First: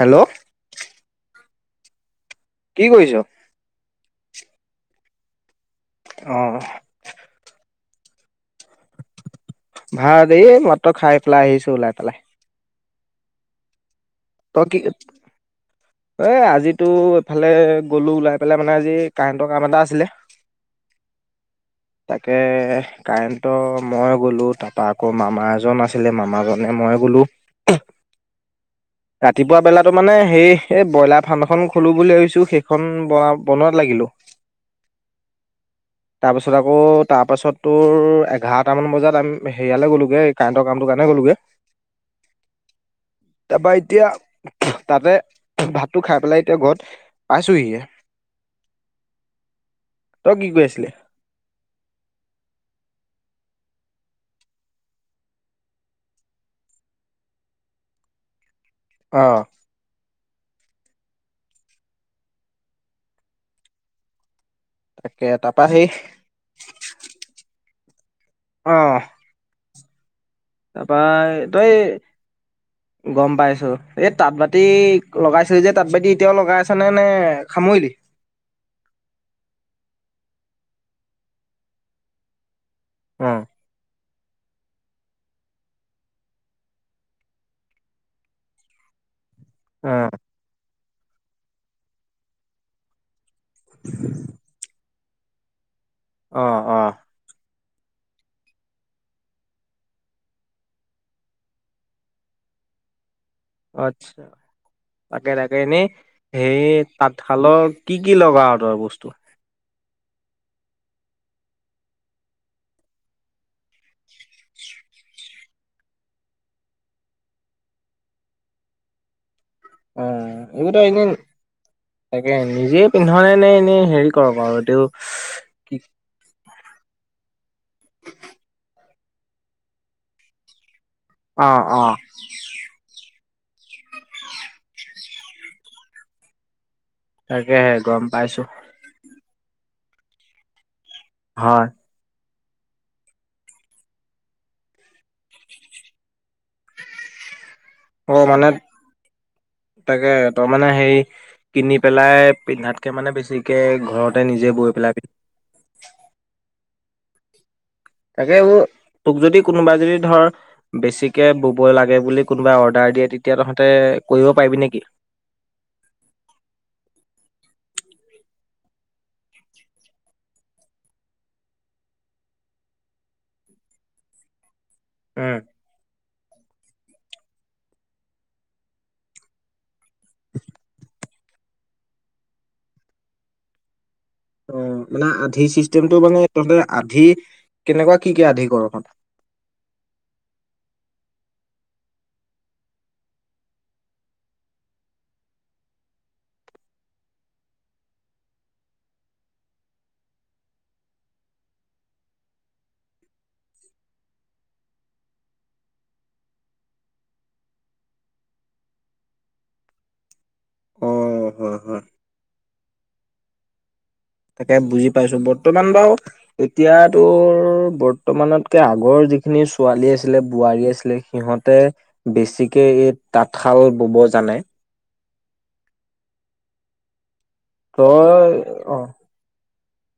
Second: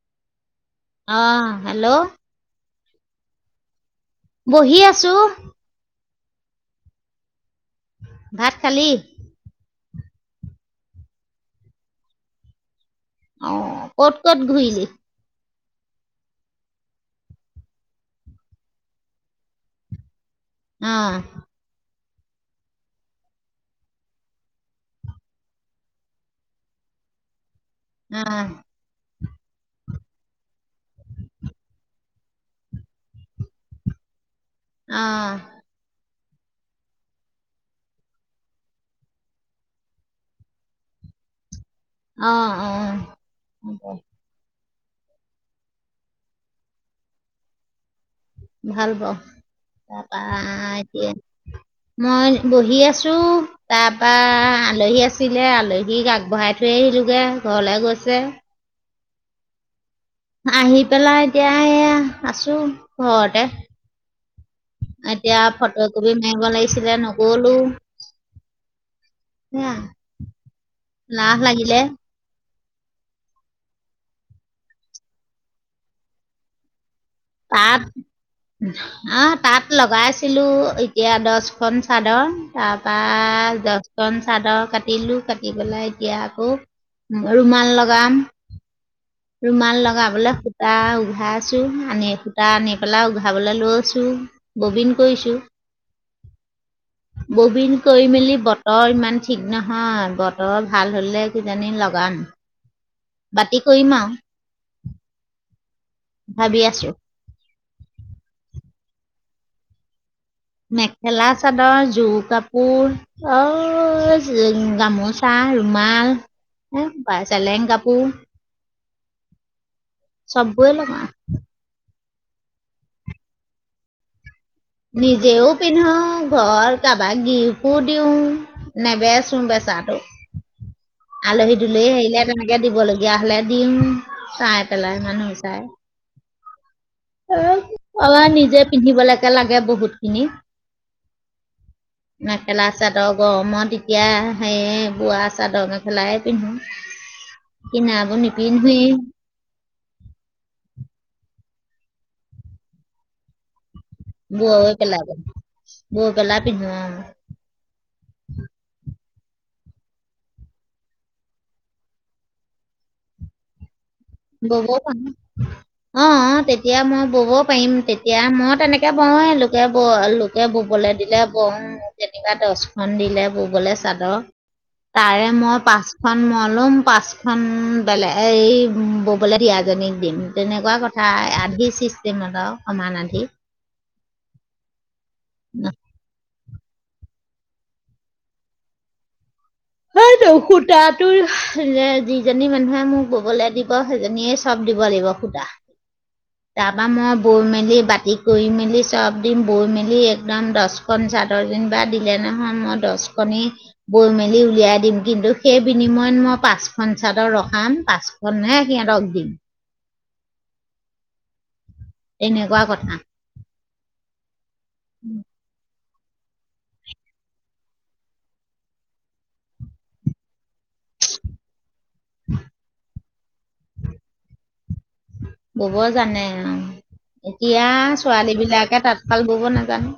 Hello অহ hello কি কৰিছ বহি আছো অ ভাত খালি ভাত এইমাত্র খাই পেলাই আহিছো ওলাই পেলাই অ ক'ত ক'ত তই কি ঘূৰিলি এ আজিতো এইফালে গলো ওলাই পেলাই মানে আজি কাৰেণ্টৰ কাম এটা আছিলে উম [unintelligible] তাকে কাৰেণ্টো মই গ'লোঁ তাৰপা আকৌ মামা এজন আছিলে মামাজনে মই গ'লো [unintelligible] উম ৰাতিপুৱা বেলাতো মানে সেই এই ব্ৰইলাৰ ফাৰ্ম এখন খোলো বুলি ভাবিছোঁ সেইখন বনোৱাত লাগিলো অ তাৰপাছত আকৌ তাৰপাছত তোৰ এঘাৰটামান বজাত আমি হেৰিয়ালৈ গ'লোগৈ কাৰেণ্টৰ কামটোৰ কাৰণে গ'লোঁগৈ [unintelligible] অ অ তাৰপা এতিয়া তাতে ভাতটো খাই পেলাই এতিয়া ঘৰত পাইছোহি ভাল পাওঁ তাৰপৰা কি কৰি আছিলি? এতিয়া মই বহি আছো। তাৰপা আলহী আছিলে আলহীক আগবঢ়াই থৈ আহিলোগে ঘৰলে গৈছে। আহ। আহি পেলাই এতিয়া আছো ঘৰতে। তাকে এতিয়া তাৰপা সেই ফটো কপি মাৰিব লাগিছিলে নগলো। আহ। উম। তাৰপৰা তই। গম পাইছো এই তাঁত বাতি লগাইছিলি যে তাঁত বাতি এতিয়াও লগাই আছে নে? নে তাঁত সামৰিলি? আহ তা‍ঁত লগাইছো। ছিলোঁ এতিয়া দহখন চাদৰ। তাৰ অ', পৰা এখন চাদৰ কাটিলো, কাটি পেলাই এতিয়া আকৌ ৰুমাল লগাম। ৰুমাল অ', লগাবলে সূতা উঘা। আছো আনি সূতা আনি পেলাইও গ' খাবলৈ লৈছোঁ ববিন। কৈছো। আহ আহ। ববীন, কৰি মেলি বতৰ ইমান ঠিক নহয় বতৰ ভাল হ'লে কিজানি লগাম। বাতি কৰিম আও। আচ্ছা তাকে তাকে এনেই। সেই আছোঁ তাঁতশালত। কি কি লগা তই বস্তু। মেখেলা চাদৰ, জোৰ কাপোৰ অ। অ, চেলেং। গামোচা, ৰুমাল হ বা চেলেং কাপোৰ। অ', চবে হ এইবোৰ তই এনে লগাম [unintelligible] তাকে, নিজে পিন্ধ নে, নে এনেই হেৰি কৰ। বাৰু এইটো নিজেও কি পিন্ধো ঘৰ। কাৰাবাক কো দিওঁ নেবেচো বেচাটো। [unintelligible] আলহী অ', দুলহী অ', আহিলে তেনেকে দিবলগীয়া হ'লে। দিম চাই পেলাই মানুহ চাই। তাকেহে গম আৰু আৰু পাইছো নিজে পিন্ধিব লাগে। লগে বহুত খিনি। হয়। মেখেলা চাদৰ গৰমত এতিয়া, সেয়ে বোৱা চাদৰ মেখেলাই পিন্ধো। কিনাবোৰ অ' মানে নিপিন্ধোৱেই তাকে তাৰমানে হেই কিনি পেলাই পিন্ধাতকে মানে, বেছিকে ঘৰতে নিজে বৈ পেলাই পিলাই, বৈ পলাই [unintelligible] তাকে, তোক যদি কোনোবাই যদি ধৰ, বেছিকে ব'বই লাগে বুলি কোনোবাই অৰ্ডাৰ দিয়ে। তেতিয়া তহঁতে কৰিব পাৰিবি ব'ব নেকি? পা [unintelligible] অ'অ' তেতিয়া মই ব'ব পাৰিম, তেতিয়া মই তেনেকে বওঁৱে লোকে, লোকে ববলে দিলে বওঁ, তেনেকুৱা দশখন দিলে ব'বলে চাদৰ। তাৰে উম। মই পাঁচ খন‌ মান লম পাঁচখন বেলে [unintelligible] ব'বলে দিয়াজনীক দিম, তেনেকুৱা কথা, আধি চিষ্টেমত আৰু সমান আধি। অ'! মানে, আধি চিষ্টেমটো মানে? তহঁতে আধি, কেনেকুৱা? কি, কি আধি ক'ৰ মা সেইটো, সূতাটো যিজনী মানুহে, মোক ব'বলে দিব সেইজনীয়ে চব দিব লাগিব সূতা। তাৰপা মই, বৈ মেলি বাতি কৰি মেলি, চব দিম বৈ মেলি, একদম দহখন চাদৰ যেনিবা দিলে নহয়, মই দহখনি বৈ মেলি উলিয়াই দিম। কিন্তু, সেই বিনিময়ত মই পাঁচখন চাদৰ ৰখাম, পাঁচখন নেৰাখি সিহঁতক দিম। অ হয় হয় এনেকুৱা কথা! তাকে, বুজি পাইছো বৰ্তমান বাৰু এতিয়াতো, বৰ্তমানতকে আগৰ যিখিনি ছোৱালী আছিলে, বোৱাৰী আছিলে সিহঁতে বেছিকে [unintelligible] তাঁতশাল ব'ব জানে? ব'ব জানে অ'। এতিয়া তই ছোৱালী অ বিলাকে তাঁতশাল ব'ব না জানো।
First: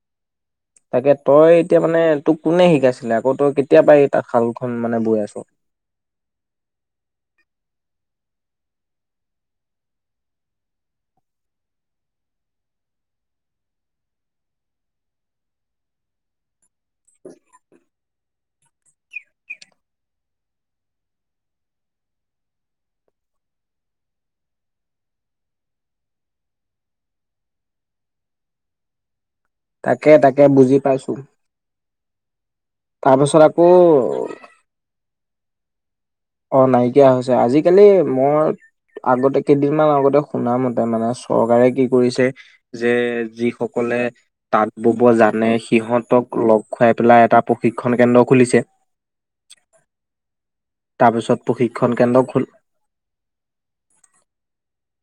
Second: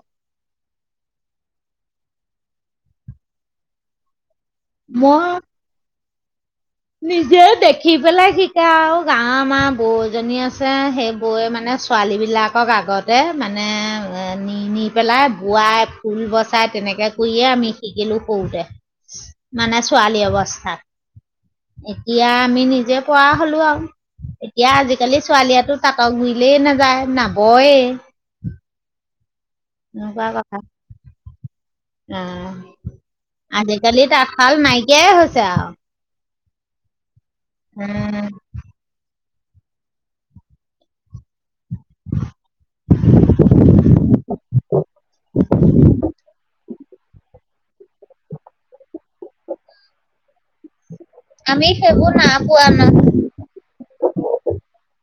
তাকে, তই এতিয়া মানে, তোক কোনে শিকাইছিলে। আকৌ, তই কেতিয়াপা তাতঁশাল খ কোন মানে বয় আছ? নিজে দেখি পেলাই শিকা আৰু গাঁৱৰ আমাৰ বৌ এজনী আছে। সেই, বৌৱে মানে ছোৱালী বিলাকক আগতে মানে, নি পেলাই বোৱাই ফুল বচাই। তেনেকে কৰিয়ে, আমি শিকিলোঁ। সৰুতে, মানে ছোৱালী অৱস্থাত। এতিয়া আমি নিজে পৰা হলো আৰু এতিয়া আজিকালি ছোৱালীয়েটো তাঁত' গুৰিলেই নাযায়, নবয়ে। তাকে তাকে কথা বুজি পাইছোঁ। আহ, আজিকালি তাঁতশাল নাইকিয়াই হৈছে আৰু। অ' নাইকিয়া হৈছে। আজিকালি উম, মই আগতে কেইদিনমান আগতে শুনা মতে মানে চৰকাৰে কি কৰিছে যে যি সকলে তাঁত বব জানে সিহঁতক লগ খুৱাই পেলাই এটা প্ৰশিক্ষন কেন্দ্ৰ খুলিছে। তাৰপিছত আমি প্ৰশিক্ষণ সেইবোৰ কেন্দ্ৰ না খোল পোৱা ন?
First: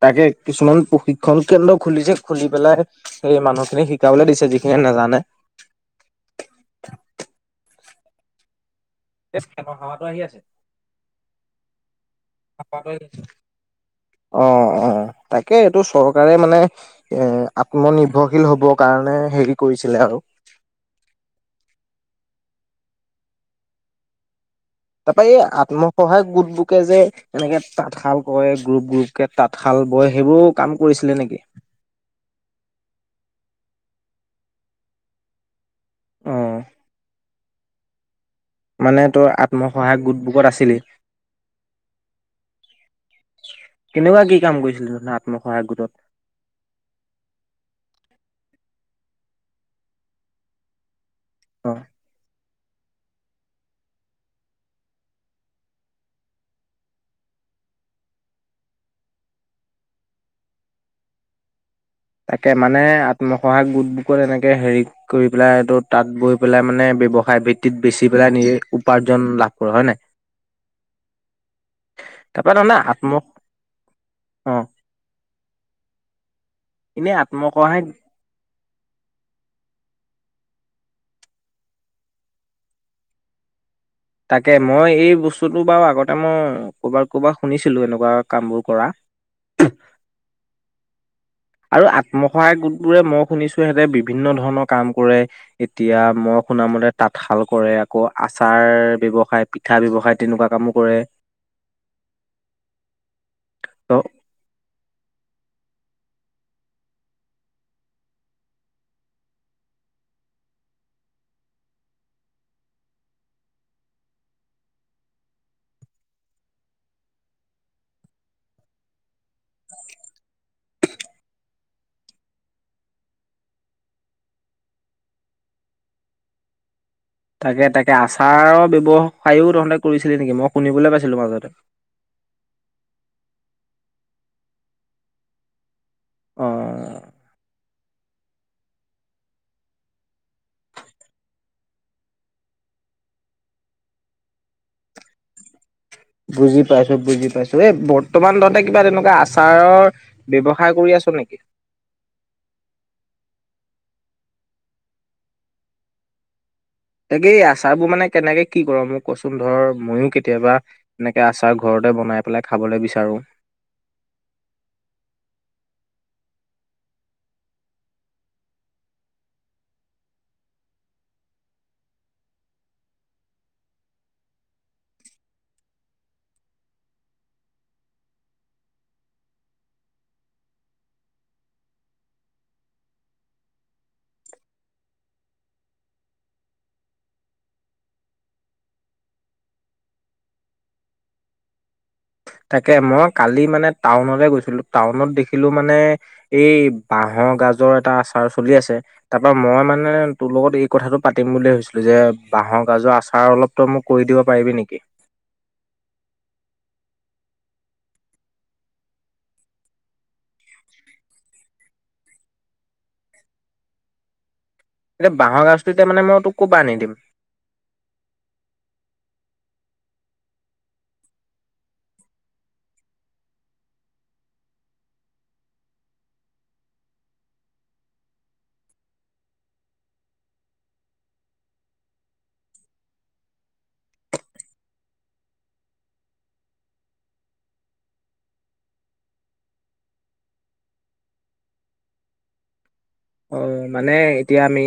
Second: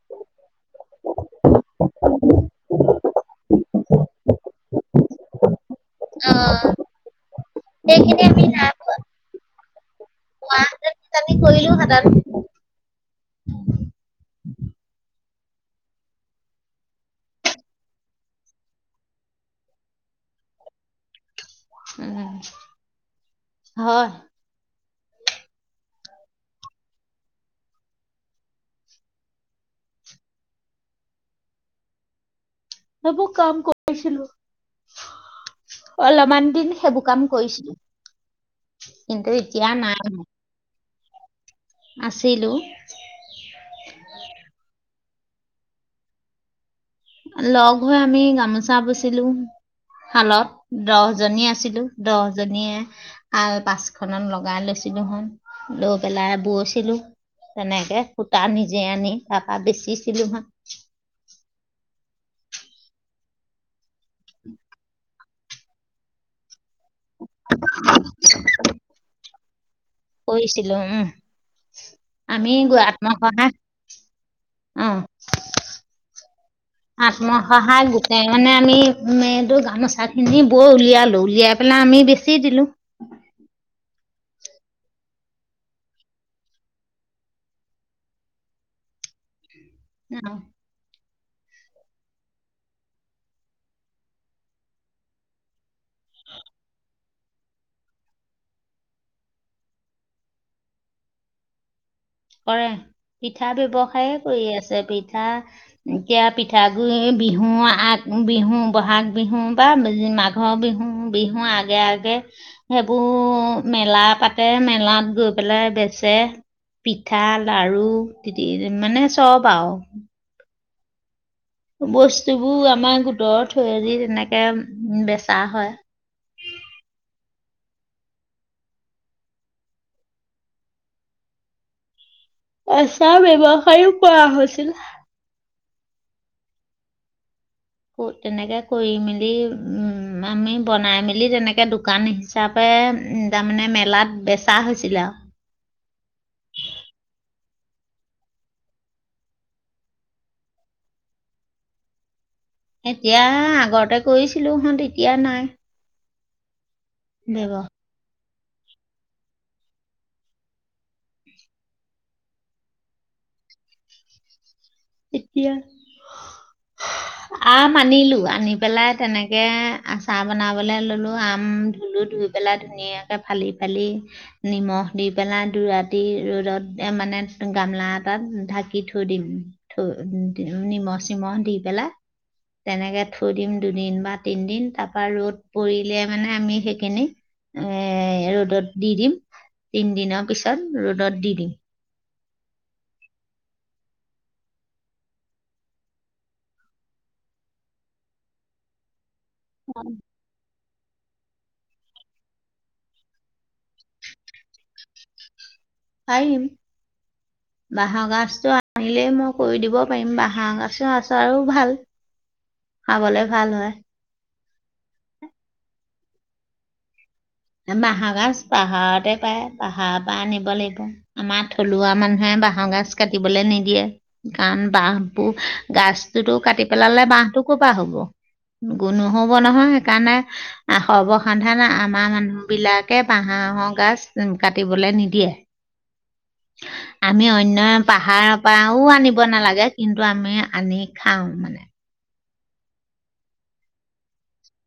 তাকে কিছুমান প্ৰশিক্ষণ কেন্দ্ৰ খুলিছে খুলি পেলাই সেই মানুহ খিনি শিকাবলৈ দিছে যিখিনিয়ি নাজানে। অ সেইখিনি এ মেইন আ খ হাৱাটো আহি আছে আমি কৰিলো হেতেন। হাৱ আহ অ অ।। তাকে এইটো চৰকাৰে মানে এ আত্মনিৰ্ভৰশীল হ'ব কাৰণে হেৰি কৰিছিলে আৰু উম হয়। তাৰপৰা এই আত্মসহায়ক গোট বুকে যে এনেকে তাঁতশাল কৰে গ্ৰুপ গ্ৰুপকে তাঁতশাল বয় সেইবোৰ কাম কৰিছিলে নেকি? সেইবোৰ কাম কৰিছিলো। অ অলমান দিন সেইবোৰ কাম কৰিছিলো। মানে তোৰ কিন্তু এতিয়া আত্মসহায়ক নাই, গোট বুকত আছিলি আছিলো। কেনেকুৱা কি কাম কৰিছিলো ধোন আত্মসহায় গোটত লগ হৈ আমি গামোচা পুচিলো শালত দহ জনী অ আছিলো দহ জনীয়ে আল পাঁচখনত লগাই লৈছিলো হন লৈ পেলাই বৈছিলো তেনেকে সূতা নিজে আনি তাৰপা বেচিছিলো। তাকে মানে আত্মসহায়ক গোত এনেকে হেৰি কৰি নাই এইটো তাত গৈ পেলাই মানে বয়ৱসায় ভিত্তিত বেচি পেলাই নিজ উপাৰ্জন ল হয় নাই। কৰিছিলো উম তাৰপৰা আমি তাৰমানে গৈ আত্ম আত্মসহায় অ। এনেই আত্মসহায়ক আত্মসহায় গোটাই মানে আমি এইটো গানোচা খিনি বৰ উলিয়ালো উলিয়াই পেলাই আমি বেচি দিলো তাকে মই এই বস্তুটো বাৰু আগতে মই ক'ৰবাত ক'বাত শুনিছিলো এনেকুৱা কামবোৰ কৰা উম। আৰু আত্মসহায়ক গোট বোৰে মই শুনিছো সিহঁতে বিভিন্ন ধৰণৰ কাম কৰে। এতিয়া মই শুনামতে তাঁতশাল কৰে আকৌ আচাৰ ব্যৱসায় পিঠা ব্যৱসায় তেনেকুৱা কামো কৰে কৰে পিঠা ত ব্যৱসায়ে কৰি আছে পিঠা এতিয়া পিঠাগুৰি বিহু আগ বিহু বহাগ বিহু বা মাঘৰ বিহু বিহুৰ আগে আগে সেইবোৰ মেলা পাতে মেলাত গৈ পেলাই বেচে। পিঠা লাৰু মানে চব আৰু বস্তুবোৰ আমাৰ গোটৰ থৈৰি তেনেকে বেচা হয়। তাকে তাকে আচাৰৰ ব্যৱসায়ও তহঁতে কৰিছিলি নেকি মই শুনিবলৈ পাইছিলো মাজতে এচা ব্যৱসায়ো কৰা হৈছিল আহ তেনেকে কৰি মেলি আমি বনাই মেলি তেনেকে দোকান হিচাপে তাৰমানে মেলাত বেচা হৈছিলে আৰু বুজি পাইছো বুজি পাইছো এই বৰ্তমান তহতে কিবা তেনেকুৱা আচাৰৰ ব্যৱসায় কৰি আছ নেকি? এতিয়া আগতে কৰিছিলো হ এতিয়া নাই তাকে ব্যৱসায় আচাৰ বোৰ মানে কেনেকে কি কৰ মোক কচোন ধৰ ময়ো কেতিয়াবা এনেকে আচাৰ ঘৰতে বনাই পেলাই খাবলৈ বিচাৰো। এতিয়া আম আনিলো আনি পেলাই তেনেকে আচাৰ বনাবলে ললো আম ধুলো ধুই পেলাই ধুনীয়াকে ফালি ফালি নিমখ দি পেলাই দু ৰাতি ৰ'দত মানে গামলা এটাত ঢাকি থৈ দিম। থ নিমখ চিমখ দি পেলাই তেনেকে থৈ দিম দুদিন বা তিনিদিন তাৰ পৰাা ৰ'দ পৰিলে মানে আমি সেইখিনি এ ৰ'দত দি দিম তিনিদিনৰ পিছত ৰ'দত দি দিম তাকে মই কালি মানে টাউনলে গৈছিলো টাউনত দেখিলো মানে এই বাহৰ গাজৰ এটা আচাৰ চলি আছে। তাৰ পৰা মই মানে তোৰ লগত এই কথাটো পাতিম বুলিয়ে ভাবিছিলো যে বাঁহৰ গাজৰ আচাৰ অলপ তই মোক কৰি দিব পাৰিবি নেকি? পাৰিম বাঁহগাজটো আনিলেই মই কৰি দিব পাৰিম বাঁহ বাঁহগাজৰ আচাৰো ভাল। খাবলৈ ভাল হয়। এ', বাঁহৰ গাজটো, এতিয়া মানে মই তোক কৰপা আনি দিম। বাঁহৰ গাজ পাহাৰতে পায়, পাহাৰৰ পৰা আনিব লাগিব। আমাৰ থলুৱা মানুহে বাঁহৰ গাজ কাটিবলৈ নিদিয়ে, কাৰণ বাঁহবোৰ গাজটোতো কাটি পেলালে বাঁহটো ক' পৰা হ'ব নো নহব নহয় সেইকাৰণে সৰ্বসাধাৰণ আমাৰ মানুহ মানুহবিলাকে বাঁহৰ গাজ কাটিবলৈ নিদিয়ে আমি অন্য পাহাৰৰ পৰাও আনিব নালাগে কিন্তু আমি আনি খাওঁ মানে? অ', মানে এতিয়া আমি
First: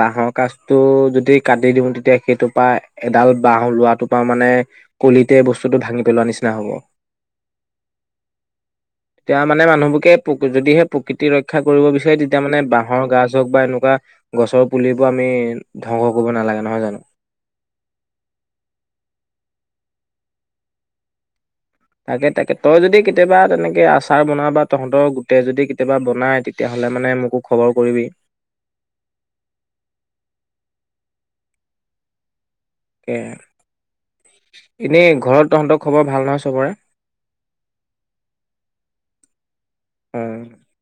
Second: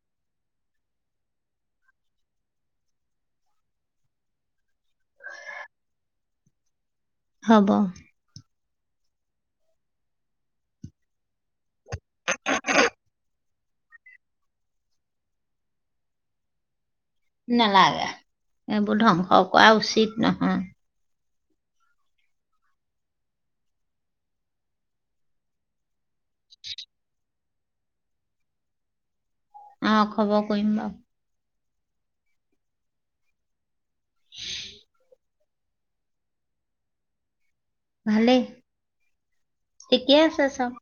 বাঁহৰ গাজটো যদি কাটি দিওঁ তেতিয়া সেইটোৰ পৰা এডাল বাহ লোৱাটোৰ পৰা মানে কলিতে বস্তুটো ভাঙি পেলোৱা নিচিনা হব। হব', তেতিয়া মানে মানুহবোৰকে যদিহে প্ৰকৃতিৰ ৰক্ষা, কৰিব বিচাৰে তেতিয়া মানে বাঁহৰ গাজ বা এনেকুৱা গছৰ পুলিবোৰ আমি ধ্বংস কৰিব নালাগে নহয় জানো, নালাগে এইবোৰ ধ্বংস কৰা উচিত নহয়। তাকে-তাকে তই যদি কেতিয়াবা তেনেকে আচাৰ বনাই বা তহঁতৰ গোটেই যদি কেতিয়াবা বনাই তেতিয়াহ'লে মানে মোকো খবৰ কৰিবি। আহ', খবৰ কৰিম বাৰোঁ এনেই ঘৰত তহঁতৰ খবৰ, ভাল নহয় চবৰে? ভালেই ঠিকে আছে চব।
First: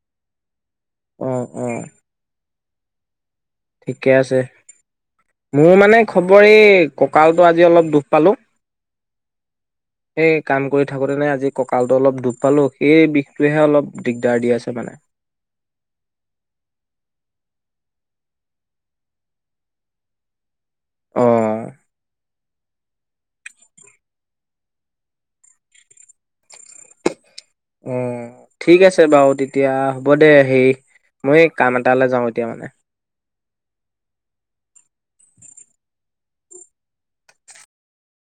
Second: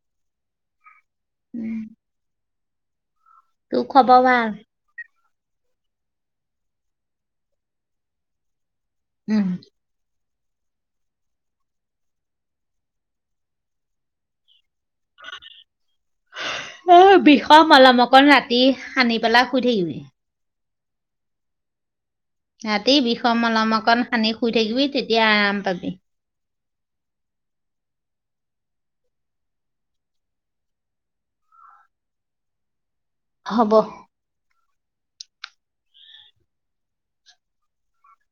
অহ উম, -অহ তোৰ খবৰ ভাল। মোৰ মানে খবৰ এই কঁকালটো আজি অলপ দুখ পালোঁ উম সেই কাম কৰি থাকোতে নে আজি কঁকালটো অলপ দুখ পালো সেই বিষটোৱেহে অলপ দিগদাৰ দি আছে। মানে অ বিষৰ মলম অকন ৰাতি তি সানি পেলাই শুই থাকিবি অহ ৰাতি বিষৰ মলম অকণ সানি শুই থাকিবি তেতিয়া আৰাম পাবি। উম ঠিক আছে বাৰু তেতিয়া হ'ব দে হেই মই কাম এটালৈ যাওঁ এতিয়া মানে হব